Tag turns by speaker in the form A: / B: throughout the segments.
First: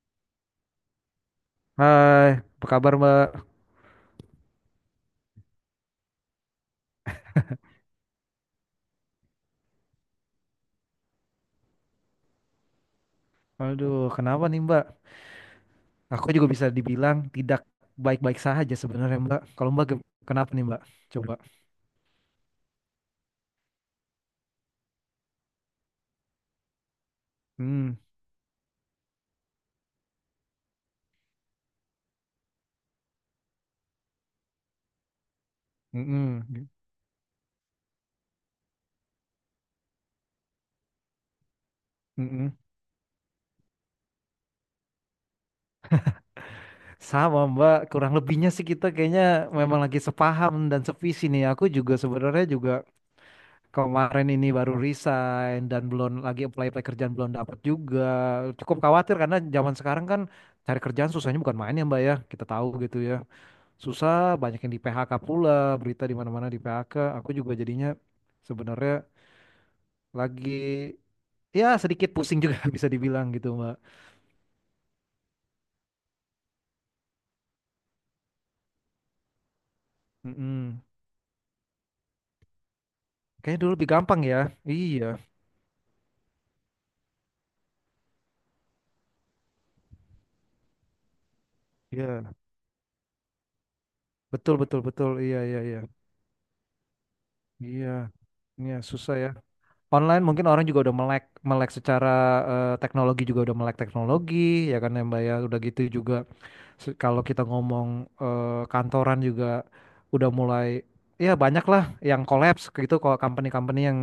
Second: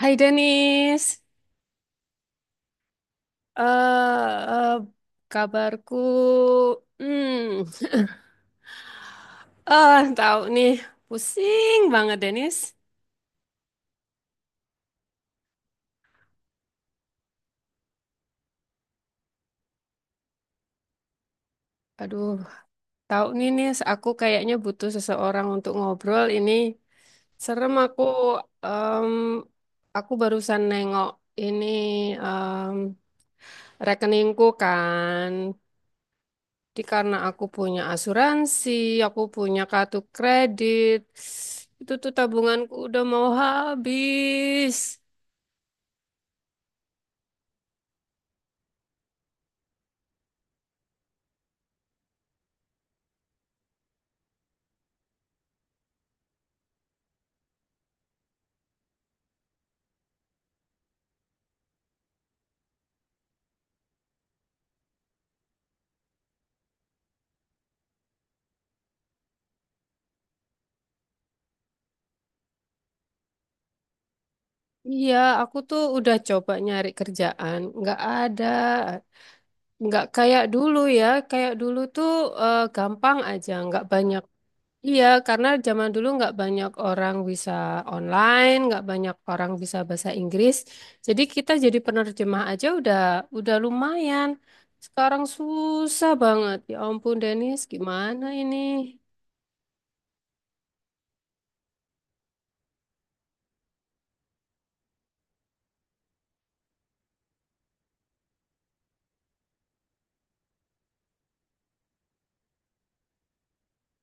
A: Hai Denis,
B: Hai, apa kabar Mbak?
A: eh eh, kabarku, hmm, ah tahu nih, pusing banget Denis.
B: Aduh, kenapa nih Mbak? Aku juga bisa dibilang tidak baik-baik saja sebenarnya Mbak. Kalau kenapa nih Mbak? Coba.
A: Aduh, tahu nih Nis, aku kayaknya butuh seseorang untuk ngobrol ini. Serem
B: Hmm,
A: aku, em, aku barusan nengok ini em, rekeningku kan.
B: mm-mm,
A: Jadi karena aku punya asuransi, aku punya kartu kredit, itu tuh
B: mm-mm.
A: tabunganku udah mau habis.
B: Sama Mbak, kurang lebihnya sih kita kayaknya memang lagi sepaham dan sevisi nih. Aku juga sebenarnya juga kemarin ini baru resign dan belum lagi apply-apply kerjaan belum dapat juga. Cukup khawatir karena zaman sekarang kan cari kerjaan susahnya bukan main ya Mbak ya. Kita tahu gitu ya. Susah, banyak yang di PHK pula, berita di mana-mana di PHK. Aku juga jadinya sebenarnya lagi ya sedikit pusing juga bisa dibilang gitu, Mbak.
A: Iya, aku tuh udah coba nyari kerjaan, nggak ada, nggak kayak dulu
B: Mm-mm.
A: ya, kayak dulu tuh gampang aja,
B: Kayaknya dulu
A: nggak
B: lebih gampang
A: banyak.
B: ya. Iya,
A: Iya, karena zaman dulu nggak banyak orang bisa online, nggak banyak orang bisa bahasa Inggris. Jadi kita jadi
B: iya.
A: penerjemah aja udah lumayan.
B: Betul, betul, betul.
A: Sekarang
B: Iya, iya, iya.
A: susah banget. Ya ampun, Denis,
B: Iya,
A: gimana ini?
B: iya susah ya. Online mungkin orang juga udah melek melek secara teknologi juga udah melek teknologi ya kan ya, Mbak ya. Udah gitu juga. Kalau kita ngomong kantoran juga udah mulai ya banyak lah yang collapse kayak gitu kalau company-company yang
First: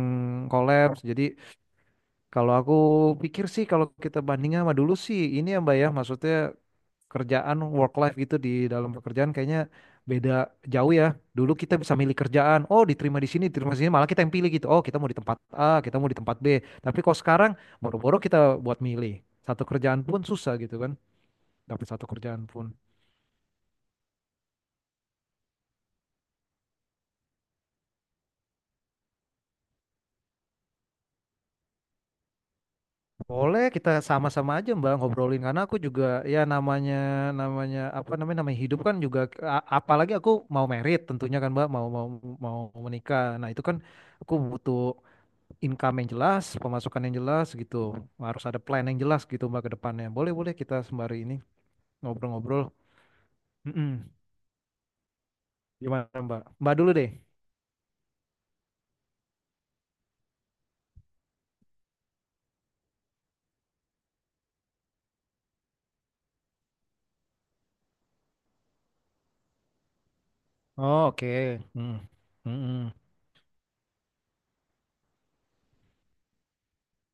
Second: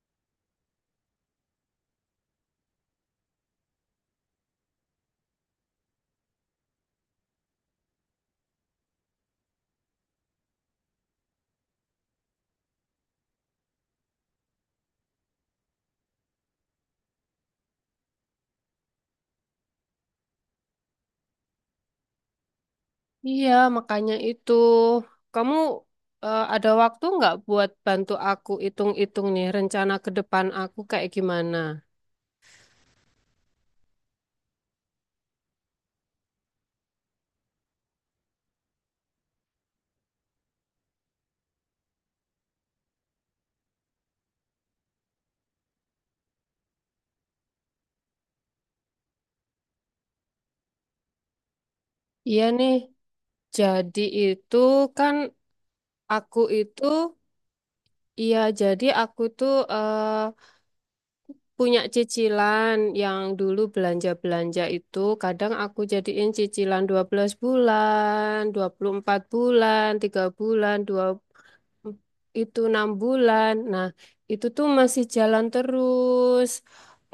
B: collapse. Jadi kalau aku pikir sih kalau kita bandingin sama dulu sih ini ya Mbak ya maksudnya kerjaan work life gitu di dalam pekerjaan kayaknya beda jauh ya. Dulu kita bisa milih kerjaan, oh diterima di sini, malah kita yang pilih gitu. Oh, kita mau di tempat A, kita mau di tempat B. Tapi kalau sekarang boro-boro kita buat milih. Satu kerjaan pun susah gitu kan, dapat satu kerjaan pun.
A: Iya, makanya itu. Kamu ada waktu nggak buat bantu aku hitung-hitung nih rencana ke depan aku kayak gimana?
B: Boleh kita sama-sama aja Mbak ngobrolin karena aku juga ya namanya namanya apa namanya namanya hidup kan juga apalagi aku mau merit tentunya kan Mbak mau mau mau menikah. Nah, itu kan aku butuh income yang jelas, pemasukan yang jelas gitu. Harus ada plan yang jelas gitu Mbak ke depannya. Boleh boleh kita sembari ini
A: Iya nih,
B: ngobrol-ngobrol.
A: jadi
B: Mm-mm.
A: itu kan
B: Gimana
A: aku
B: Mbak? Mbak
A: itu,
B: dulu deh.
A: iya jadi aku itu punya cicilan yang dulu belanja-belanja itu kadang aku jadiin cicilan 12 bulan, 24 bulan, 3 bulan,
B: Oh,
A: 2
B: oke. Mm.
A: itu 6
B: Mm-mm.
A: bulan. Nah, itu tuh masih jalan terus.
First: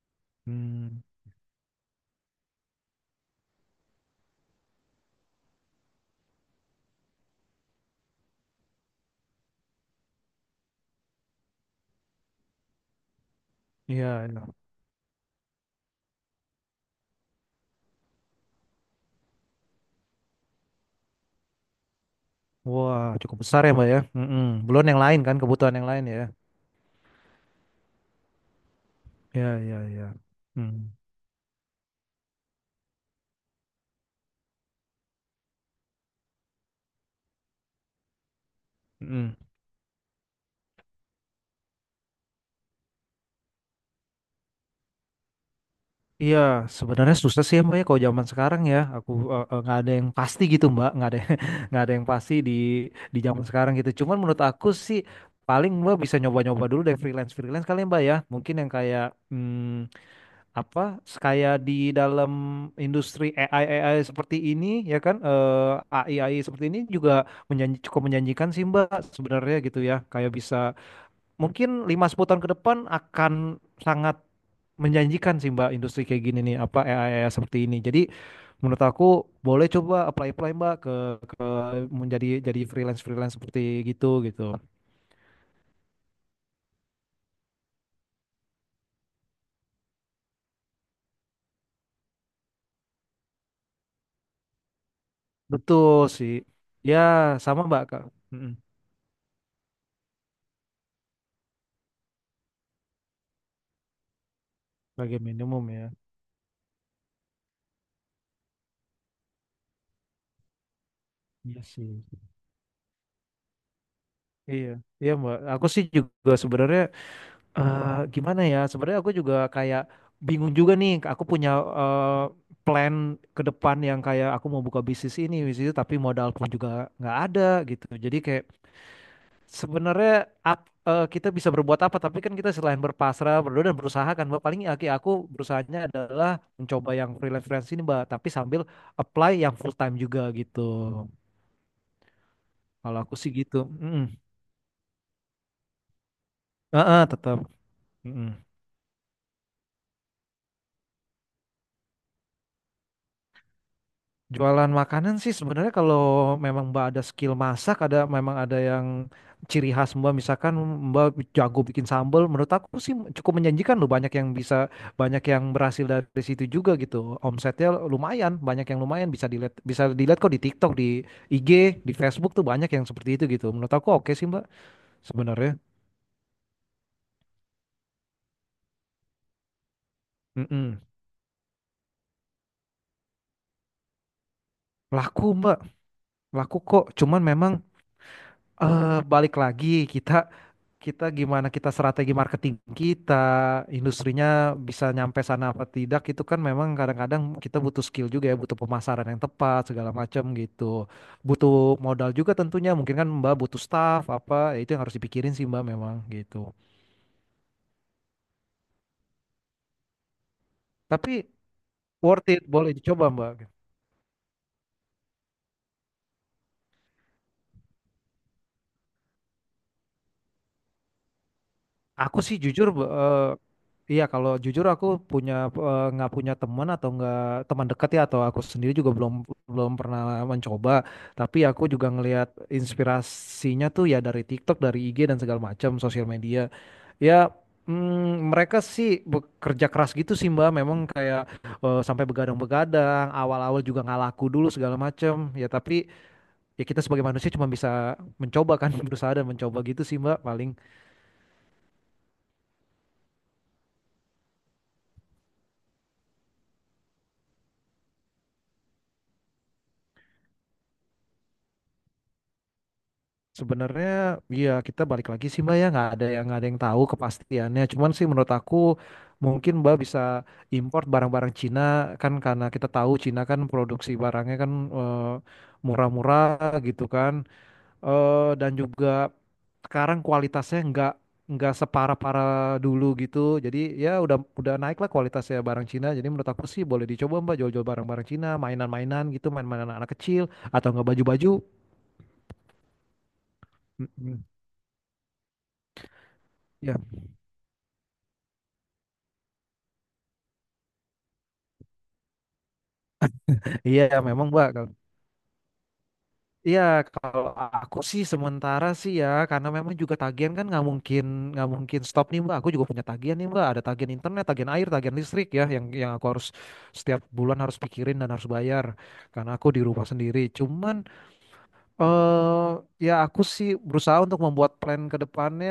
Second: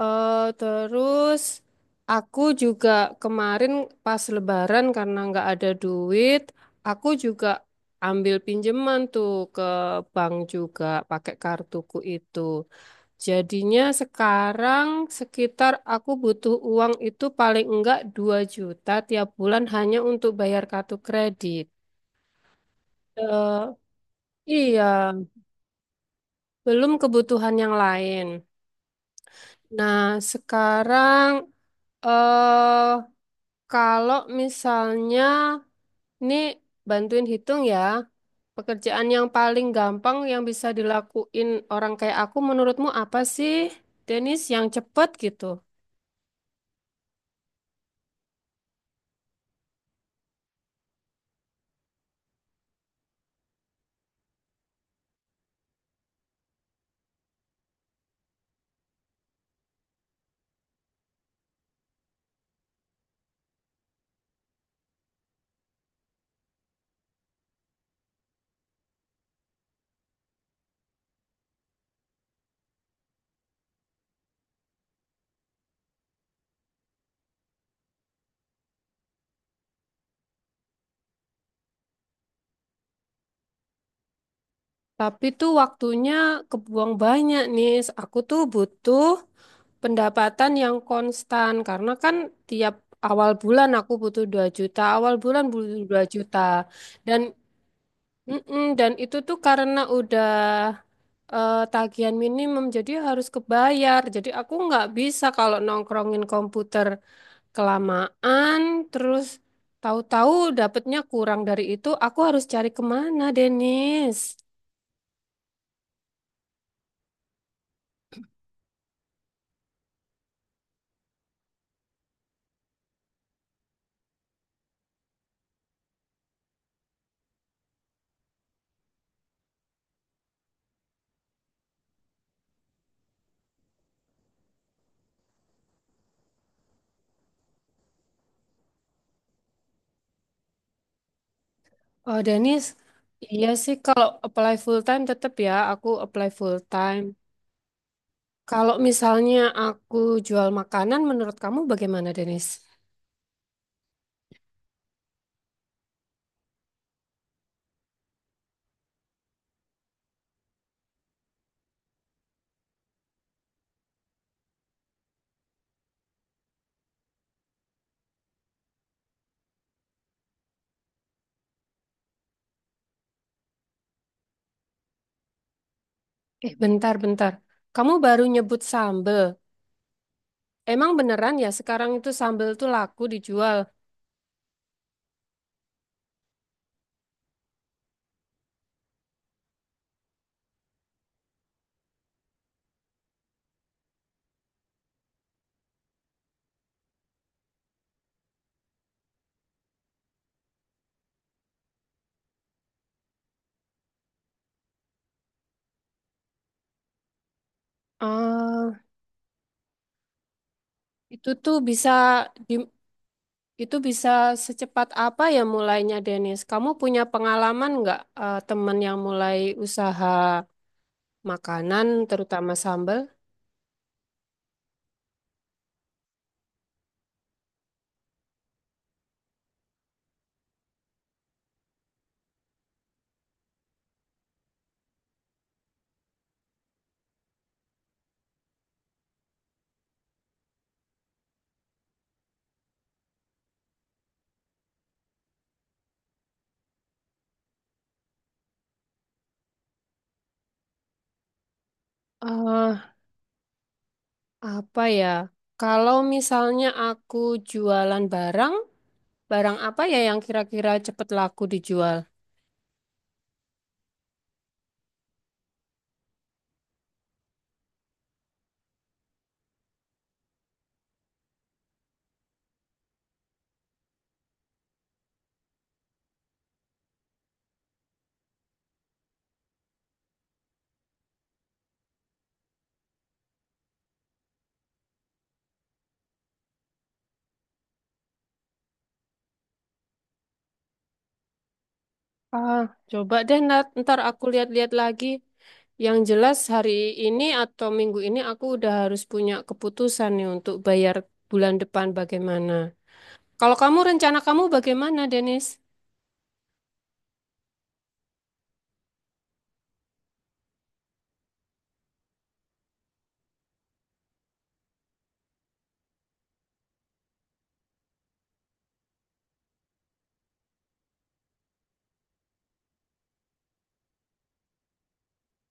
A: Eh
B: Hmm.
A: terus aku juga kemarin pas lebaran karena nggak ada duit, aku juga ambil pinjaman tuh ke bank juga pakai kartuku itu. Jadinya
B: Iya, iya.
A: sekarang sekitar aku butuh uang itu paling enggak 2 juta tiap bulan hanya untuk bayar kartu kredit.
B: Wah, cukup besar
A: Eh,
B: ya Mbak ya. Mm-mm. Belum yang
A: iya,
B: lain kan kebutuhan yang lain ya.
A: belum kebutuhan yang lain.
B: Ya, ya,
A: Nah,
B: ya. Hmm.
A: sekarang eh kalau misalnya ini bantuin hitung ya, pekerjaan yang
B: Mm.
A: paling gampang yang bisa dilakuin orang kayak aku menurutmu apa sih, Denis, yang cepet gitu?
B: Iya, sebenarnya susah sih ya Mbak ya kalau zaman sekarang ya. Aku nggak ada yang pasti gitu Mbak, nggak ada nggak ada yang pasti di zaman sekarang gitu. Cuman menurut aku sih paling Mbak bisa nyoba-nyoba dulu deh freelance freelance kali ya, Mbak ya. Mungkin yang kayak hmm, apa kayak di dalam industri AI AI seperti ini ya kan AI AI seperti ini juga menjanji, cukup menjanjikan sih Mbak sebenarnya gitu ya. Kayak bisa mungkin 5 sampai 10 tahun ke depan akan sangat menjanjikan sih Mbak industri kayak gini nih apa AI, seperti ini. Jadi menurut aku boleh coba apply-apply Mbak ke jadi freelance-freelance seperti gitu gitu.
A: Tapi tuh waktunya kebuang banyak nih. Aku tuh butuh pendapatan yang konstan karena kan tiap awal bulan aku butuh 2 juta, awal bulan butuh
B: Betul
A: 2
B: sih.
A: juta.
B: Ya,
A: Dan
B: sama Mbak Kak. Mm-mm.
A: mm-mm, dan itu tuh karena udah tagihan minimum jadi harus kebayar. Jadi aku nggak
B: Sebagai
A: bisa kalau
B: minimum ya.
A: nongkrongin komputer kelamaan terus tahu-tahu dapetnya kurang dari
B: Iya
A: itu,
B: sih.
A: aku harus cari kemana, Denis?
B: Iya, iya Mbak. Aku sih juga sebenarnya gimana ya? Sebenarnya aku juga kayak bingung juga nih. Aku punya eh, plan ke depan yang kayak aku mau buka bisnis ini, bisnis itu, tapi modal pun juga nggak ada gitu. Jadi kayak sebenarnya kita bisa berbuat apa? Tapi kan kita selain berpasrah, berdoa dan berusaha kan, Mbak. Paling aku berusahanya adalah mencoba yang freelance-freelance ini, Mbak. Tapi sambil apply yang full time juga gitu.
A: Oh, Dennis,
B: Kalau aku sih
A: iya
B: gitu.
A: sih
B: Mm-mm.
A: kalau apply full time tetap ya aku apply full time.
B: Heeh, tetap.
A: Kalau misalnya aku jual makanan, menurut kamu bagaimana, Denis?
B: Jualan makanan sih sebenarnya kalau memang Mbak ada skill masak, ada yang ciri khas Mbak, misalkan Mbak jago bikin sambal, menurut aku sih cukup menjanjikan loh, banyak yang bisa, banyak yang berhasil dari situ juga gitu. Omsetnya lumayan, banyak yang lumayan bisa dilihat kok di TikTok, di IG, di Facebook tuh banyak yang seperti itu gitu. Menurut aku oke sih Mbak sebenarnya.
A: Eh, bentar, bentar. Kamu baru nyebut sambel.
B: Mm-mm.
A: Emang beneran ya sekarang itu sambel tuh laku dijual?
B: Laku Mbak, laku kok. Cuman memang balik lagi kita kita gimana kita strategi marketing kita, industrinya bisa nyampe sana apa tidak itu kan memang kadang-kadang kita butuh skill juga ya, butuh pemasaran yang tepat segala macam gitu. Butuh modal juga tentunya, mungkin kan Mbak butuh staff apa, ya itu yang harus dipikirin sih Mbak memang gitu.
A: Ah,
B: Tapi
A: itu tuh bisa
B: worth it,
A: di,
B: boleh dicoba Mbak.
A: itu bisa secepat apa ya mulainya, Denis? Kamu punya pengalaman nggak teman yang mulai usaha makanan,
B: Aku sih
A: terutama
B: jujur,
A: sambel?
B: iya kalau jujur aku punya eh, nggak punya teman atau nggak teman dekat ya atau aku sendiri juga belum belum pernah mencoba. Tapi aku juga ngelihat inspirasinya tuh ya dari TikTok, dari IG dan segala macam sosial media. Ya mm, mereka sih bekerja keras gitu sih Mbak. Memang kayak sampai begadang-begadang, awal-awal juga nggak laku dulu segala macam. Ya tapi ya kita sebagai manusia cuma bisa mencoba kan berusaha dan mencoba gitu sih Mbak paling.
A: Apa ya? Kalau misalnya aku jualan barang, barang apa ya yang kira-kira cepet laku dijual?
B: Sebenarnya ya kita balik lagi sih Mbak ya nggak ada yang tahu kepastiannya. Cuman sih menurut aku mungkin Mbak bisa import barang-barang Cina kan karena kita tahu Cina kan produksi barangnya kan eh, murah-murah gitu kan. Eh, dan juga sekarang kualitasnya nggak separah-parah dulu gitu. Jadi ya udah naik lah kualitasnya barang Cina. Jadi menurut aku sih boleh dicoba Mbak jual-jual barang-barang Cina, mainan-mainan gitu, main-mainan anak kecil atau nggak baju-baju.
A: Ah, coba deh nat,
B: Mm,
A: ntar aku
B: mm.
A: lihat-lihat lagi. Yang jelas hari
B: Ya.
A: ini atau minggu ini aku udah harus punya keputusan nih untuk bayar bulan depan bagaimana. Kalau kamu
B: Iya,
A: rencana
B: memang
A: kamu
B: Mbak.
A: bagaimana, Denis?
B: Iya, kalau aku sih sementara sih ya, karena memang juga tagihan kan nggak mungkin stop nih Mbak. Aku juga punya tagihan nih Mbak. Ada tagihan internet, tagihan air, tagihan listrik ya, yang aku harus setiap bulan harus pikirin dan harus bayar. Karena aku di rumah sendiri. Cuman eh ya aku sih berusaha untuk membuat plan ke depannya.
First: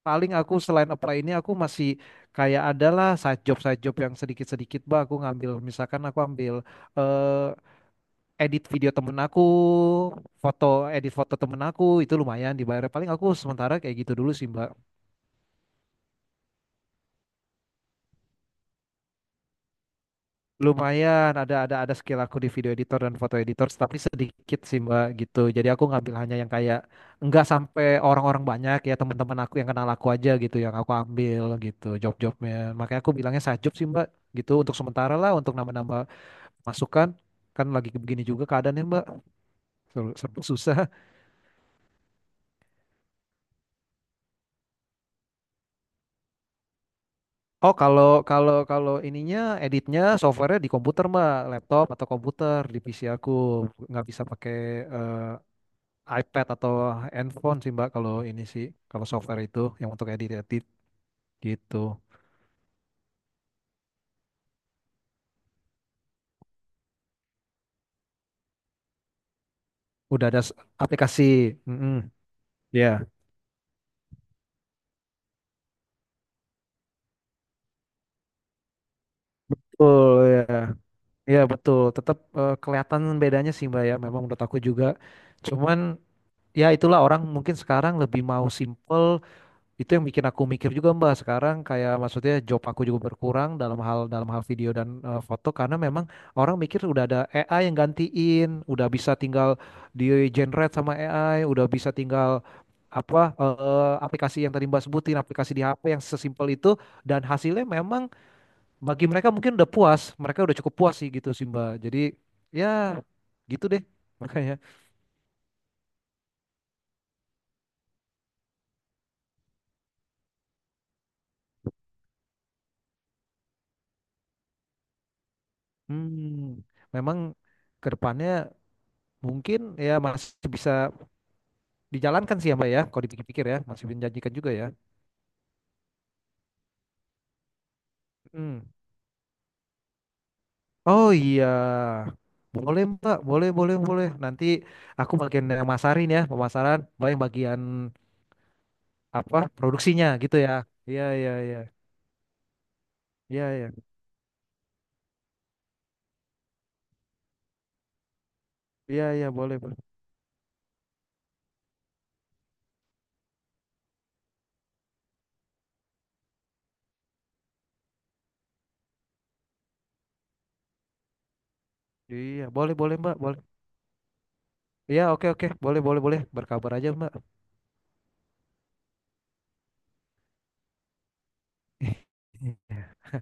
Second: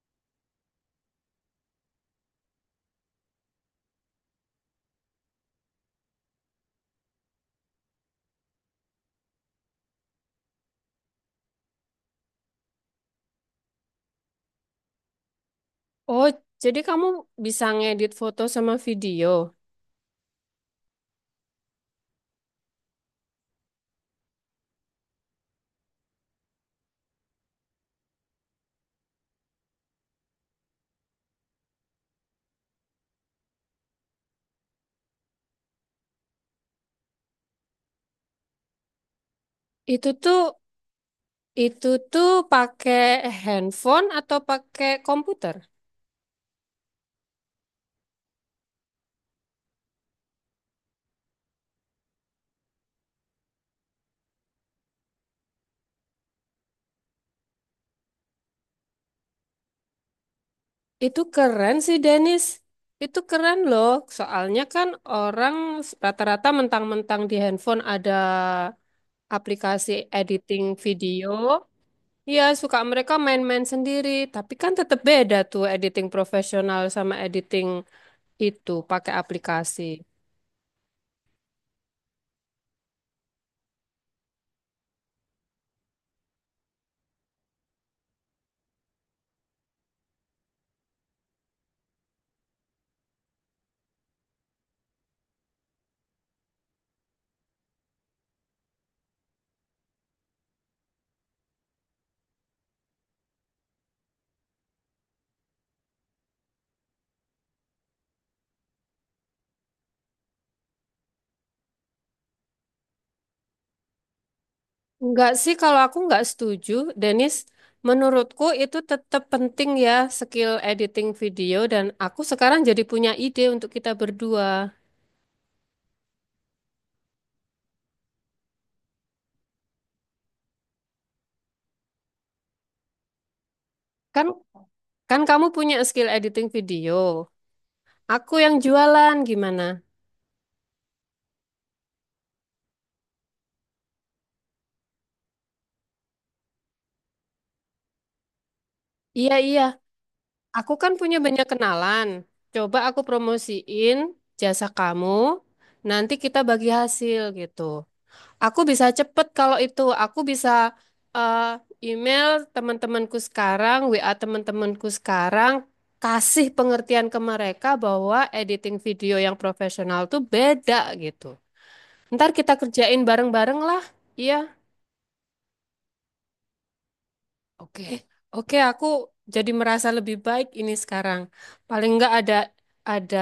B: Paling aku selain apply ini aku masih kayak adalah side job yang sedikit-sedikit Mbak. Aku ngambil misalkan aku ambil eh, edit video temen aku, edit foto temen aku itu lumayan dibayar. Paling aku sementara kayak gitu dulu sih Mbak.
A: Oh, jadi kamu bisa ngedit foto sama video.
B: Lumayan ada skill aku di video editor dan foto editor, tapi sedikit sih Mbak gitu. Jadi aku ngambil hanya yang kayak nggak sampai orang-orang banyak ya teman-teman aku yang kenal aku aja gitu yang aku ambil gitu job-jobnya. Makanya aku bilangnya sajop sih Mbak gitu untuk sementara lah untuk nambah-nambah masukan kan lagi begini juga keadaannya Mbak.
A: Itu tuh
B: Susah.
A: itu tuh pakai handphone atau pakai komputer?
B: Oh, kalau kalau kalau ininya editnya softwarenya di komputer mah, laptop atau komputer di PC aku nggak bisa pakai eh, iPad atau handphone sih Mbak kalau ini sih kalau software itu yang untuk edit edit
A: Itu keren
B: gitu.
A: sih Dennis. Itu keren loh. Soalnya kan orang rata-rata mentang-mentang di handphone ada aplikasi
B: Udah ada s-
A: editing
B: aplikasi.
A: video.
B: Mm-mm.
A: Ya, suka
B: Ya,
A: mereka main-main sendiri. Tapi kan tetap beda tuh editing profesional sama editing itu pakai aplikasi.
B: betul ya. Ya betul. Tetap kelihatan bedanya sih Mbak ya. Memang menurut aku juga. Cuman ya itulah orang mungkin sekarang lebih mau simple itu yang bikin aku mikir juga Mbak sekarang kayak maksudnya job aku juga berkurang dalam hal video dan foto karena memang orang mikir udah ada AI yang gantiin, udah bisa tinggal di generate sama AI, udah bisa tinggal apa aplikasi yang tadi Mbak sebutin, aplikasi di HP yang sesimpel itu dan hasilnya memang bagi mereka mungkin udah puas, mereka udah cukup puas sih gitu sih Mbak. Jadi ya gitu deh makanya.
A: Enggak sih kalau aku enggak setuju, Dennis. Menurutku itu tetap penting ya skill editing video dan aku sekarang jadi punya ide untuk kita berdua.
B: Hmm, memang ke depannya mungkin ya masih bisa dijalankan sih ya Mbak ya, kalau dipikir-pikir ya, masih
A: Kan
B: menjanjikan juga ya.
A: Kan kamu punya skill editing video. Aku yang
B: Hmm.
A: jualan gimana?
B: Oh iya, boleh Mbak, boleh, boleh, boleh. Nanti aku bagian yang masarin ya, pemasaran, Mbak yang bagian
A: Iya,
B: apa
A: iya.
B: produksinya gitu ya.
A: Aku kan
B: Iya,
A: punya
B: iya,
A: banyak
B: iya,
A: kenalan. Coba aku
B: iya, iya,
A: promosiin jasa kamu. Nanti kita bagi hasil gitu. Aku bisa
B: iya, iya,
A: cepet
B: boleh,
A: kalau
B: boleh.
A: itu. Aku bisa eh, email teman-temanku sekarang, WA teman-temanku sekarang. Kasih pengertian ke mereka bahwa editing video yang profesional tuh beda gitu. Ntar
B: Iya,
A: kita
B: boleh, boleh
A: kerjain
B: Mbak, boleh.
A: bareng-bareng lah. Iya.
B: Iya, oke, oke, boleh, boleh, boleh. Berkabar aja Mbak.
A: Oke, Oke, aku jadi merasa lebih baik ini sekarang. Paling nggak ada ada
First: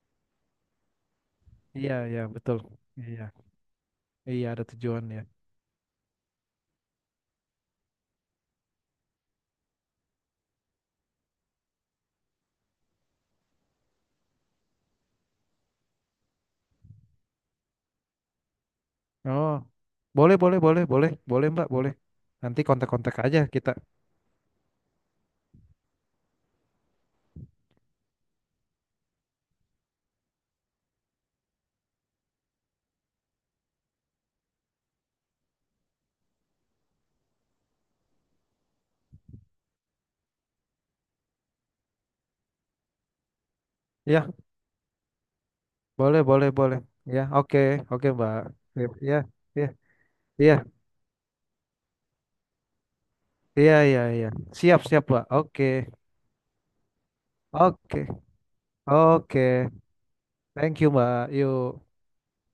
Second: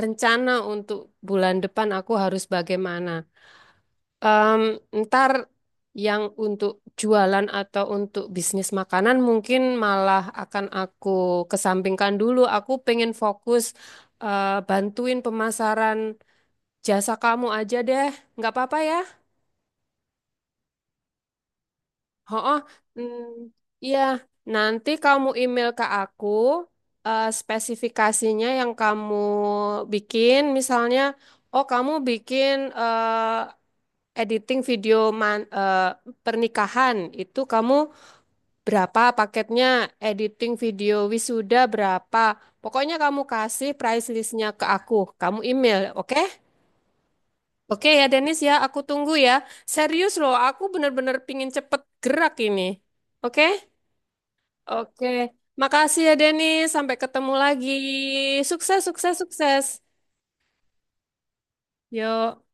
A: rencana untuk bulan depan
B: Iya,
A: aku
B: iya,
A: harus
B: betul.
A: bagaimana.
B: Iya, iya
A: Em,
B: ada tujuan ya.
A: ntar yang untuk jualan atau untuk bisnis makanan mungkin malah akan aku kesampingkan dulu. Aku pengen fokus bantuin pemasaran jasa kamu aja deh. Nggak apa-apa ya?
B: Oh, boleh, boleh, boleh, boleh, boleh Mbak, boleh. Nanti
A: Oh,
B: kontak-kontak aja kita.
A: iya. Nanti kamu email ke aku spesifikasinya yang kamu bikin. Misalnya, oh kamu bikin eh, editing video pernikahan itu kamu berapa paketnya? Editing video wisuda berapa? Pokoknya kamu kasih price
B: Iya.
A: listnya ke aku. Kamu email, oke?
B: Boleh, boleh, boleh. Ya, oke,
A: Oke ya
B: oke, Mbak.
A: Denis ya, aku
B: Sip,
A: tunggu
B: ya,
A: ya.
B: ya,
A: Serius loh,
B: ya
A: aku bener-bener pingin cepet gerak ini. Oke?
B: ya ya iya. Siap, siap,
A: Oke,
B: Mbak. Oke,
A: makasih ya Denny. Sampai ketemu lagi.
B: oke,
A: Sukses, sukses,
B: oke.
A: sukses.
B: Thank you, Mbak. Yuk.
A: Yuk.